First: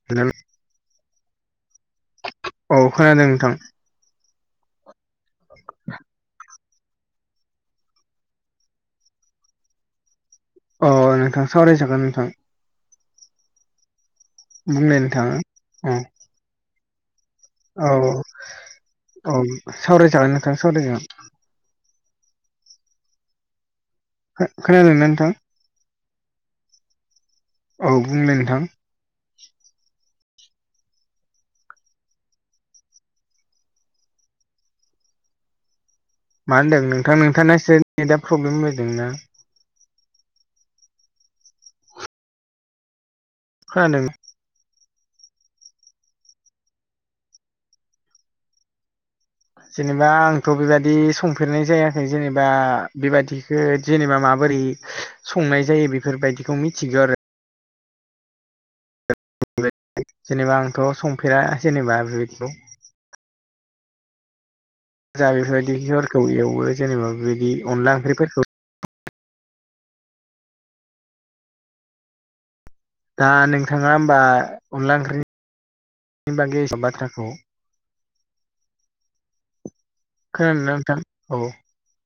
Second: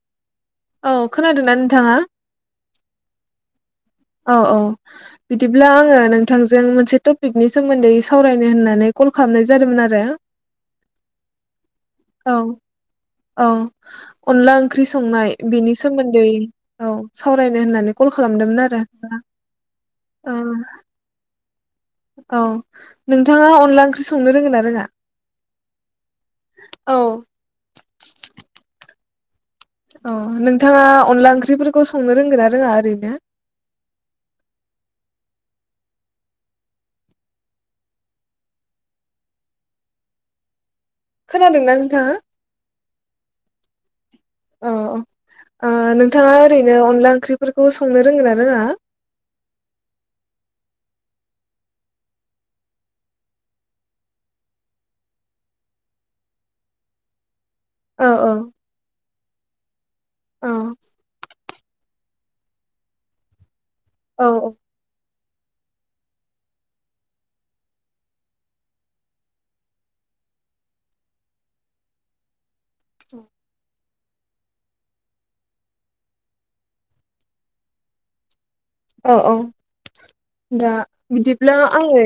ज [inaudible] औ खोनादोंना नोंथांआ औ खोनादों नोंथां औ औ बिदिब्ला आङो नोंथांजों मोनसे थपि पिकनि सोमोन्दै सावरायनो होननानै कल खालामनाय जादोंमोन आरो ओ नोंथां सावरायजागोन नोंथां औ औ अनला ओंख्रि बुंलाय संनाय नोंथाङा बेनि अ सोमोन्दै औ सावरायनो होननानै कल खालामदोंमोन आरो ओ औ सावरायजागोन नोंथां सावराय जागोन औ नोंथांआ अनला ओंख्रि ओंख्रि संनो रोंङोना रोंआ खोनादोंना नोंथां औ औ बुंलाय नोंथां ओ नोंथांआ अनला ओंख्रिफोरखौ संनो रोंगोन ना रोङा ओरैनो मा होनदों नोंथां नोंथांना एसे नेटआ प्रब्लेम होदों ना खोनादोंना नोंथाङा? खोनादों अ नोंथाङा ओरैनो अनला ओंख्रिफोरखौ संनो रोंङोन ना रोङा? जेनेबा आंथ' बेबादि संफेरनाय जायाखै जेनेबा बेबादिखौ जेनेबा माबोरै संनाय जायो बेफोरबायदिखौ मिथिगौ आरो औ औ [inaudible] औ जेनेबा आंथ' संफेरा जेनेबा बेबायदिखौ औ औ जा बेफोरबायदिफोरखौ एवो जेनेबा बेबायदि अनला ओंख्रिफोरखौ दा नोंथाङा होमबा अनला ओंख्रि बागै एसेबां बाथ्राखौ औ औ दा खोनादोंना नोंथां? औ बिदिब्ला आङो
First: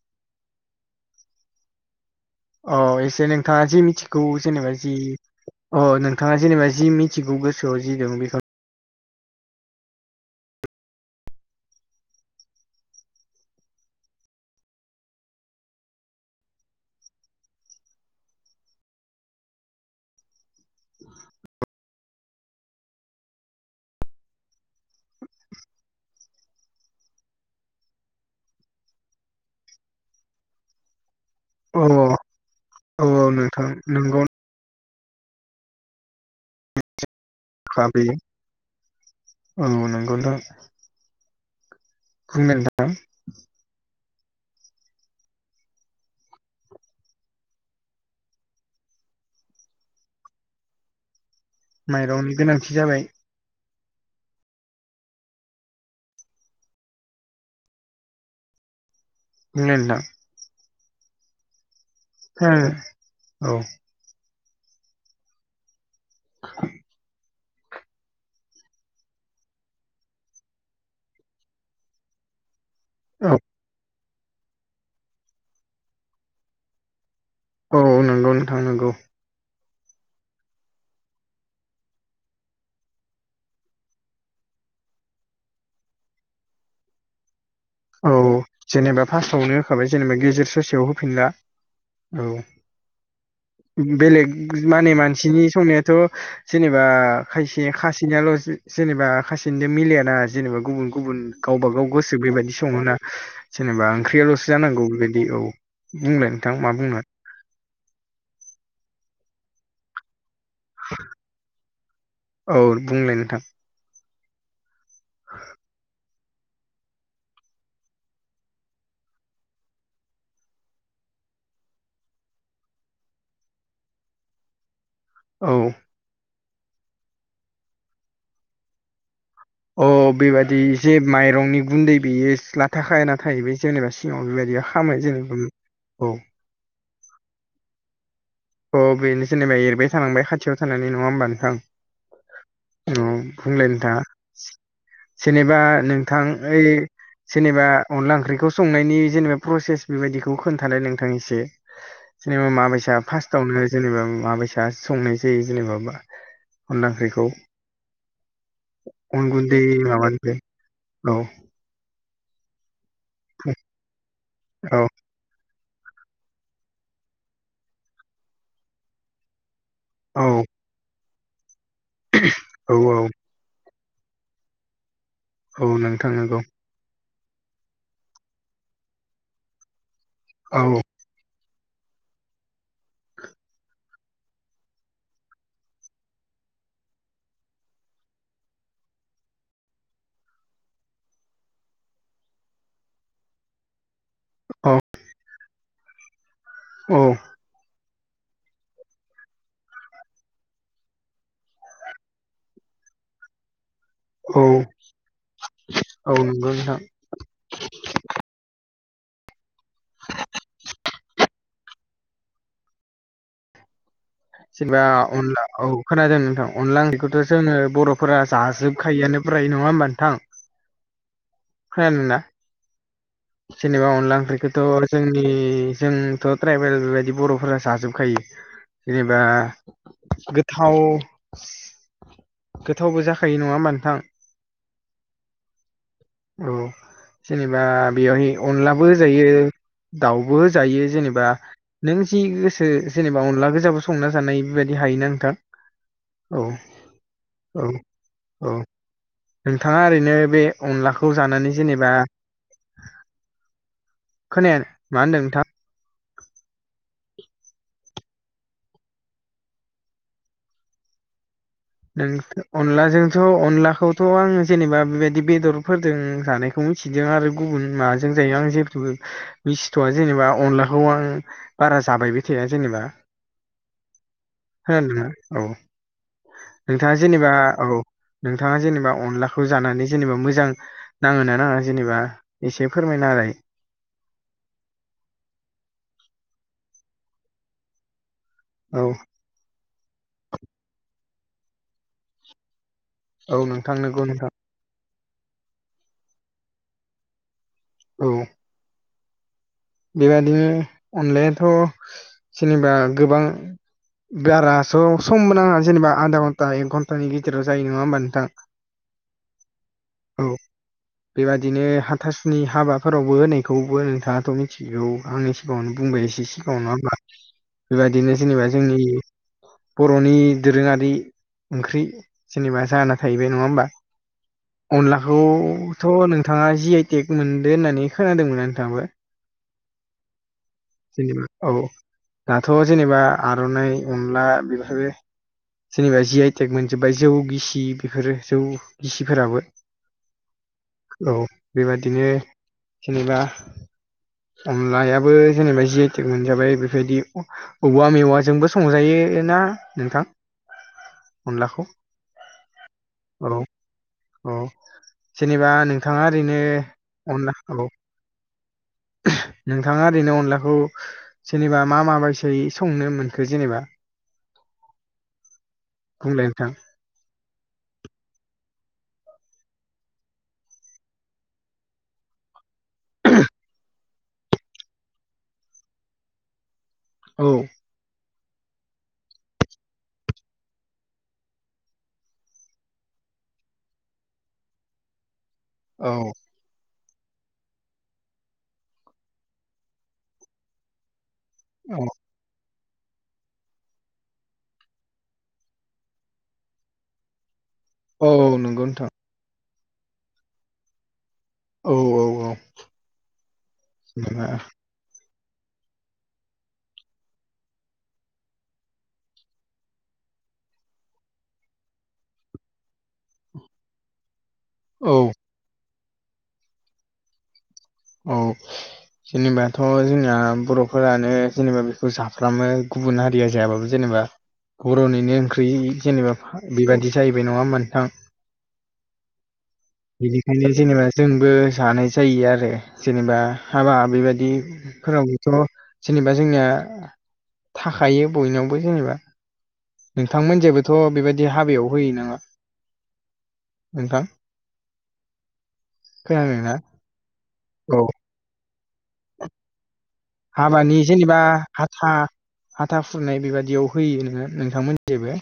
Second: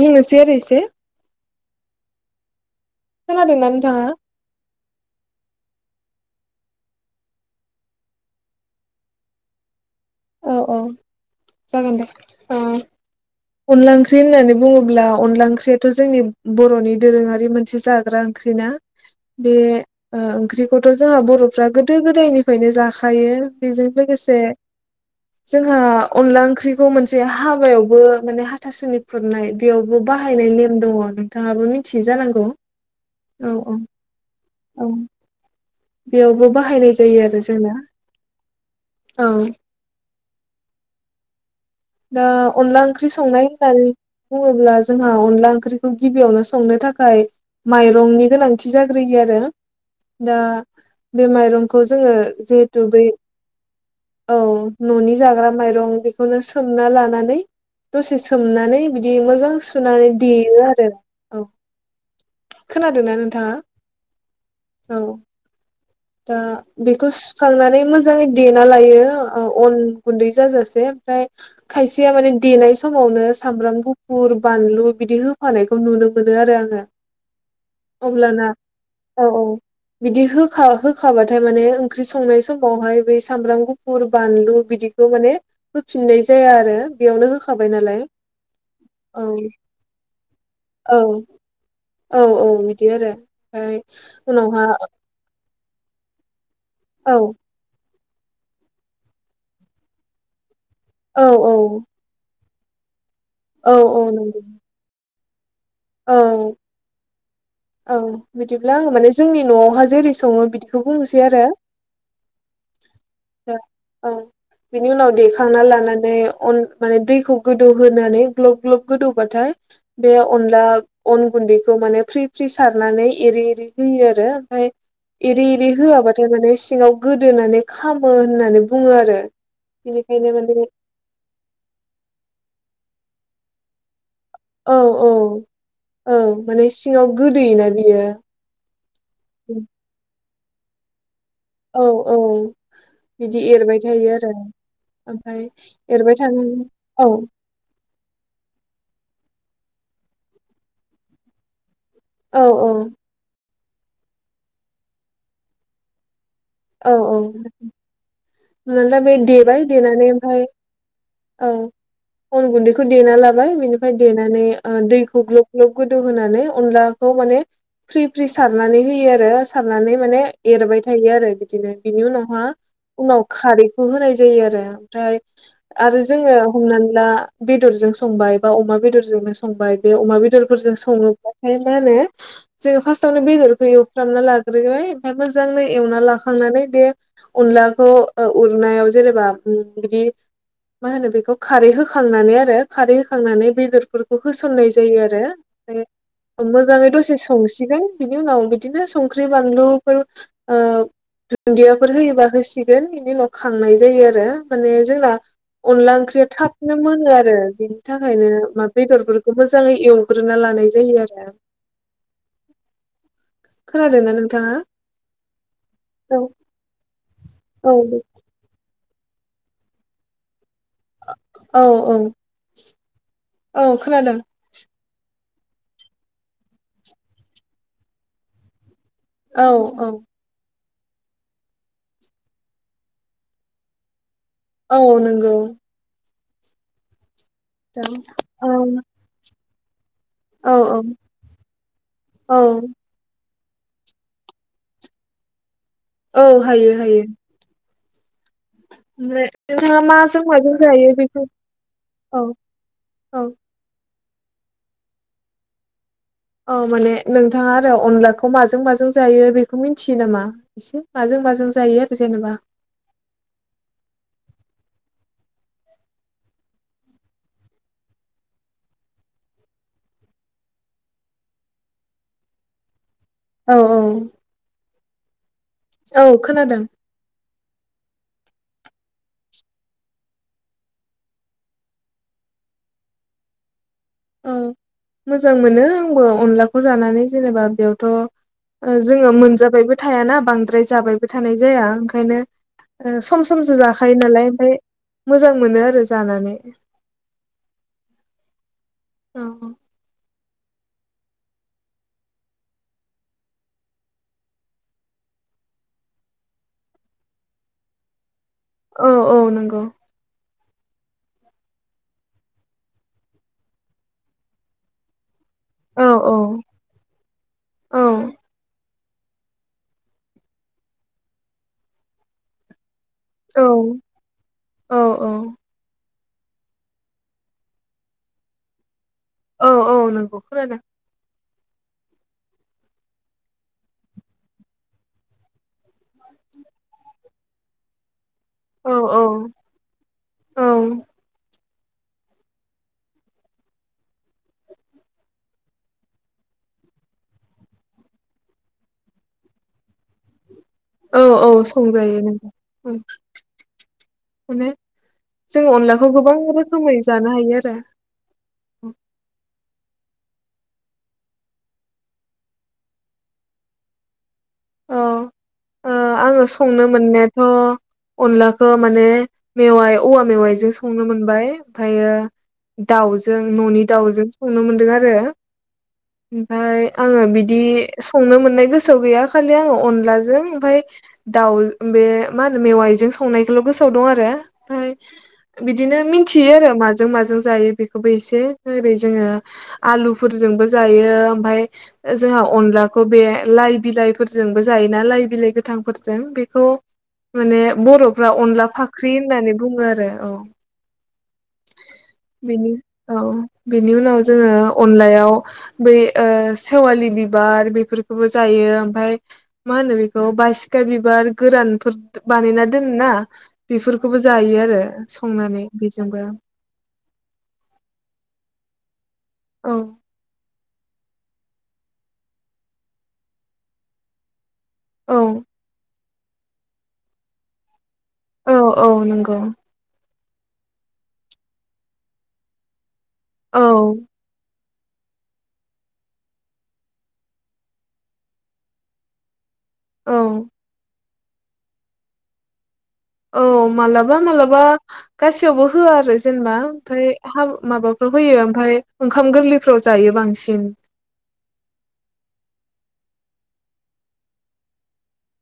बुंनोसै आरो एसे अ एसे नोंथाङा जे मिथिगौ जेनेबा जि अ नोंथाङा जेनेबा जि मिथिगौ गोसोआव जि दं बेखौ औ औ जागोन दे। ओ अनला ओंख्रि होननानै बुङोब्ला अनला ओंख्रियाथ' जोंनि बर'नि दोरोङारि मोनसे जाग्रा ओंख्रि ना बे ओंख्रिखौथ' जोंहा बर'फ्रा गोदो गोदायनिफ्रायनो जाखायो बेजों लोगोसे जोंहा अनला ओंख्रिखौ मोनसे हाबायावबो माने हाथासुनि खुरनाय बेयावबो बाहायनाय नेम दङ न नोंथाङाबो औ मिथियै जानांगौ औ औ औ बेयावबो बाहायनाय जायो आरो जोंना खाबि औ आं नंगौ दा दा अनला नोंथां ओंख्रि संनाय न बुङोब्ला जोंहा अनला ओंख्रिखौ गिबियावनो संनो थाखाय माइरंनि गोनांथि जाग्रोयो आरो दा बे माइरं जो माइरंनि गोनांथि जहेथु जाबाय बै औ न'नि जाग्रा माइरं बेखौनो सोमना लानानै दसे सोमनानै बिदि मोजां बुंलाय नोंथां सुनानै देयो आरो औ खोनादों खोनादोंना नोंथाङा। औ औ दा बेकस सुखांनानै मोजाङै देना लायो अन गुन्दै जाजासे ओमफ्राय खायसेया माने देनाय समावनो औ सामब्राम गुफ फुर बानलु बिदि होफानायखौ नुनो मोनो आरो आङो औ नंगौ अब्लाना नोंथां नंगौ औ औ बिदि होखा होखाबाथाय माने ओंख्रि संनाय समावहाय बै सामब्राम गुफुर बानलु बिदि माने फिननाय जाया आरो बेयावनो हो नालाय औ जेनेबा औ फार्स्टआवनो होखाबाय जेनेबा गेजेर ससेयाव औ होफिनला औ बिदि आरो ओमफ्राय बेलेग उनावहा माने मानसिनि संनाय थ' जेनेबा औ खायसे खासिनियाल' जेनेबा खासिनिजों मिलायाना जेनेबा गुबुन गुबुन औ औ गावबा गाव गोसो बेबायदि संहोना औ जेनेबा औ नंगौ ओंख्रियाल'सो जानांगौ दे औ बुंलाय औ नोंथां मा बुंनो औ बिदिब्ला आङ माने जोंनि न'आवहा जेरै सङो बिदि बेखौ बुंसै आरो औ बुंलाय नोंथां औ बिनि उनाव देखांना लानानै अन माने दैखौ गोदौहोनानै ग्लब ग्लब गोदौबाथाय बे अ अन गुन्दैखौ माने फ्रि फ्रि सारनानै एरि एरि होयो आरो ओमफ्राय एरै एरि औ होआबाथाय माने सिङाव गोदोनानै खामो होननानै बुङो आरो अ बेनिखायनो माने बेबादि एसेे माइरंनि गुन्दै बेयो लाथाखान थायो बे जेनेबा सिङाव बेबायदि औ खामो औ जेनेबा औ माने सिङाव गोदैयोना बियो थ' बेनो जेनेबा एरबाय थानांबाय खाथियाव थानानै नङा होमबा नोंथां। औ बिदि बुंलाय एरबाय नोथाङा। थायो आरो ओमफ्राय जेनेबा एरबाय नोंथां थानानै ओइ औ जेनेबा अनला ओंख्रिखौ संनायनि जेनेबा प्रसेस बेबायदिखौ खोन्थानाय नोंथां एसे। औ जेनेबा माबसा फार्स्टआवनो जेनेबा माबसा संनाय जायो जेनेबा अनला औ -औ। ओंख्रिखौ ना बे अन गुन्दै देबाय देनानै माबानिफ्राय ओमफ्राय औ अन गुन्दैखौ देना लाबाय बिनिफ्राय देनानै ओ औ दै गुग्लब ग्लब गोदौ होनानै अनलाखौ माने फ्रि फ्रि सारनानै होयो आरो। सारनानै माने औ एरबाय थायो आरो बिदिनो बिनि उनावहा औ उनाव खारैखौ होनाय जायो आरो ओमफ्राय औ आरो नोंथां जोङो नंगौ हमनानै ला बेदरजों संबाय बा अमा बेदरजोंनो संबाय बे अमा औ बेदरफोरजों सङोब्ला ओमफ्राय मा होनो जोङो फार्स्टावनो बेदरखौ एवफ्रामना लाग्रोयो ओमफ्राय मोजाङै एवना लाख खांनानै बे अनलाखौ ओ उननायाव जेनेबा बिदि मा होनो बेखौ खारै होखांनानै आरो खारै होखांनानै बेदरफोर बेखौ होसननाय औ जायो आरो ओमफ्राय मोजाङै औ दसे संसिगोन बिनि उनाव बिदिनो संख्रि बानलुफोर ओ दुन्दियाफोर होयोबा होसिगोन बेनि उनाव खांनाय जायो आरो। औ माने जोंना अनला औ ओंख्रिया नंगौ नोंथां थाबनो मोनो आरो। बिनि थाखायनो मा बेदरफोरखौ मोजाङै एवग्रोना लानाय जायो आरो। खोना दोंना नों जेनेबा अनला औ खोनादों नोंथां अनला [unintelligible] जोङो औ दे बर'फोरा जाजोबखायोआानो ब्राय नङा होमब नोंथां। औ औ खोनादोंना औ जेनेबा खोनादों अनला ओंख्रिखौ थ' जोंनि जोंथ' ट्राइबेल बेबायदि बर'फोरा जाजोबखायो। जेनेबा औ औ गोथाव गोथावबो जाखायो नङा होमबा नोंथां। औ नंगौ। औ जेनेबा नोंथां बेवहाय औ अनलाबो होजायो। दाउबो औ औ होजायो जेनेबा नों जि गोसो औ जेनेबा अनला गोजाबो संना जानाय बेबायदि हायोना नोंथां। औ हायो हायो औ। औ ओमफ्राय नोंथाङा मा ओरैनो जों बे माजों जायो अनलाखौ बेखौ जानानै जेनेबा औ औ। खोनाया मा होन्दों नोंथां। औ माने नोंथाङा आरो अनलाखौ माजों माजों जायो बेखौ मिथियो नामा? इसे माजों माजों जायो आरो नों जेनेबा अनलाजोंथ' अनलाखौथ' आङो जेनेबा बेबायदि बेदरफोरजों जानाय बेखौ मिथिदों आरो गुबुन माजों जायो आं जेबो मि सिथ'आ जेनेबा अनलाखौ आं बारा जाबायबाय थाया जेनेबा औ औ। खोनादोंना औ। औ खोनादों। नोंथाङा जेनेबा औ नोंथाङा जेनेबा अनलाखौ जानानै जेनेबा मोजां नाङोना नाङा जेनेबा एसे फोरमायना होलाय। औ मोजां मोनो आंबो अनलाखौ जानानै जेनेबा बेयावथ' ओ औ जोङो मोनजाबायबो थायाना बांद्राय जाबायबो थानाय जाया ओंखायनो ओ सम औ समसो नोंथां जाखायो नंगौ नालाय नोंथां ओमफफ्राय मोजां मोनो आरो जानानै औ। औ। बेबादिनो अनलायाथ' जेनेबा गोबां गारास' सम मोन नाङा जेनेबा आधा घन्टा एक घन्टानि गेजेराव जायो नङा होमबा नोंथां औ औ नंगौ औ बेबादिनो हाथासनि हाबाफोरावबो होनायखौबो नोंथाङाथ' मि थिगौ आंनि सिगाङावनो औ बुंबाय औ एसे सिगाङाव नङा होनबा औ बेबदिनो जेनेबा जोंनि बर'नि दोरोङारि ओंख्रि जेनेबा जानो थाहैबाय औ नङा होमबा औ अनलाखौ थ' नोंथाङा जि आइटेक मोनदो होननानै खोनादोंमोन नोंथाङाबो औ औ नंगौ खोनादों जेनेबा औ दाथ' जेनेबा आर'नाइ अनला बेफोरो जेनेबा जि आइटेक मोनजोब्बाय जौ गिसि बेफोरो जौ औ औ गिसिफोराबो औ औ बेबादिनो जेनेबा अनलायाबो जेनेबा जि आइटेक मोनजाबाय बेफोरबायदि औवा मेवाजोंबो संजायो ना नोंथां औ औ अनलाखौ संजायो नोंथां ओं औ औ माने जों जेनेबा अनलाखौ नोंथाङा गोबां ओरैनो रोखोमै जानो अनला हायो आरो औ नोंथाङा ओरैनो अनलाखौ जेनेबा मा माबायदियै संनो मोनखो जेनेबा औ आङो बुंलाय नोंथां संनो मोननायाथ' अनलाखौ माने मेवाइ औवा मेवाइजों संनो मोनबाय ओमफायो दाउजों न'नि दाउजों संनो मोनदों आरो ओमफाय आङो औ बिदि संनो मोननाय गोसोआव गैया खालि आङो अनलाजों ओमफाय दाउ बे मा होनो मेवाइजों संनायखौल' गोसोआव दं आरो ओमफाय बिदिनो औ मिनथियो आरो माजों माजों जायो बेखौबो एसे ओरै जोङो आलुफोरजोंबो जायो ओमफाय औ जोंहा अनलाखौ बे लाइ बिलाइफोरजोंबो जायोना लाइ बिलाइ गोथांफोरजों बेखौ माने बर'फ्रा औ अनला नंगौ नोंथां फाख्रि होननानै बुङो आरो औ औ औ औ बिनि औ बिनि उनाव जेनेबा जोङो अनलायाव बे सेवालि बिबार बेफोरखौबो जायो ओमफाय मा होनो बेखौ बासिखा बिबार गोरानफोर बानायना दोनो ना बेफोरखौबो जायो आरो औ संनानै बेजोंबो औ औ जेनेबाथ' जोंना बर' फोरानो जेनेबा बेखौ जाफ्रामो गुबुन हारिया जायाबाबो जेनेबा औ बर'निनो ओंख्रि जेनेबा बेबायदि जाहैबाय नङा होनबा नोंथां औ औ नंगौ बेनिखायनो जेनेबा जोंबो जानाय जायो आरो जेनेबा औ हाबा बेबायदि फोरावबोथ' जेनेबा जोंनिया थाखायो बयनावबो जेनेबा औ नोंथांमोन जेबोथ' बेबायदि हाबायाव होयो नामा औ मालाबा नोंथां मालाबा गासैयावबो होआ आरो जेनेबा खोनादोंना ओमफ्राय हा औ माबाफोर होयो ओमफाय ओंखाम गोरलैफ्राव जायो बांसिन हाबानि जेनेबा हाथा हाथा खुरनाय बेबादियाव होयोनो नोंथांमोनथिंबो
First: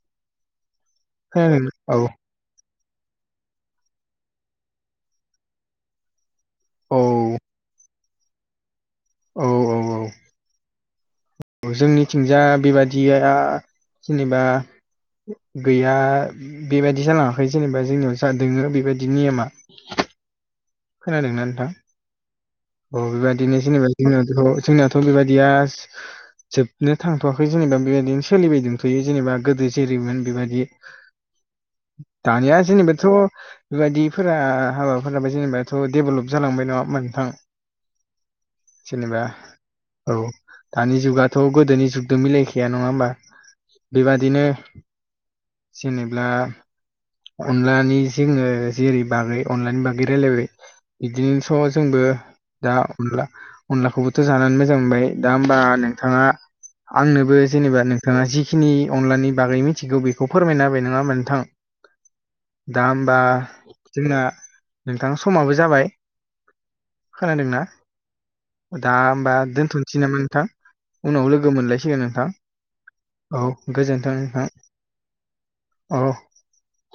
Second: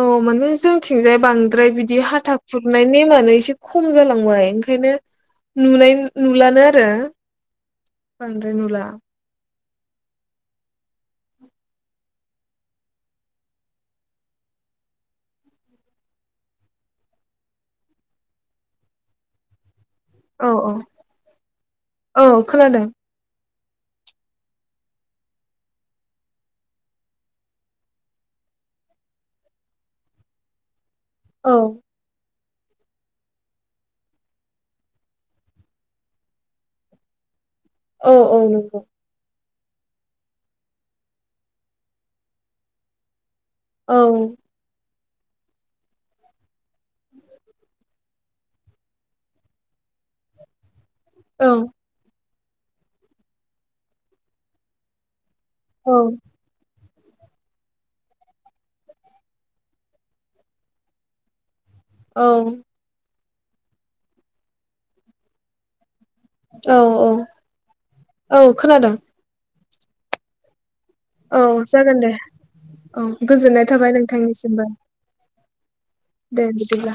औ माने जोंथिंजाय खोनादों बांद्राय बिदि औ हाथा जबनाय नेमानो एसे खम जालांबाय ओंखायनो नुनाय नुलानो आरो औ बांद्राय नुला औ औ औ औ जोंनिथिंजाय बेबादिया जेनेबा गैया बेबायदि जालाङाखै जेनेबा जोंनियाव दोङो बेबायदि नियमा औ औ खोनादोंना नोंथां औ खोनादों औ बेबाय दिनो जेनेबा जों बेखौ जोंनियावथ' बेबादिया जोबनो थांथ'वाखै जेनेबा बेबायदिनो सोलिबाय दोनथ'यो जेनेबा गोदो जेरैमोन बेबादि औ दानिया जेनेबाथ' बेबायदिफोरा हाबाफोराबो जेनेबा थ' डेभेलप जालांबाय नङा होमबा नोंथां। औ औ नंगौ जेनेबा औ दानि जुगाथ' गोदोनि जुगजों मिलायखाया नङा होमबा औ बेबादिनो जेनेब्ला अनलानि जोंङो जेरै बागै अनलानि बागै रायलायबाय औ बिदिनोथ' जोंबो दा अनला अनलाखौबो थ जाना मोजां मोनबाय दा ओमबा नोंथाङा आंनोबो जेनेबा नोंथाङा जिखिनि अनलानि बागै मिथिगौ बेखौ फोरमायना होबाय नङा होमबा नोंथां। औ दा होमबा जोंना नोंथां समाबो जाबाय औ औ खोनादोंना औ दा खोनादों होमबा दोनथ'नोसै नामा नोंथां। उनाव औ लोगो जागोन मोनलायसिगोन दे नोंथां औ गोजोननाय थाबाय गोजोनथों नोंथां नोंथांनिसिमबो औ दे बिदिब्ला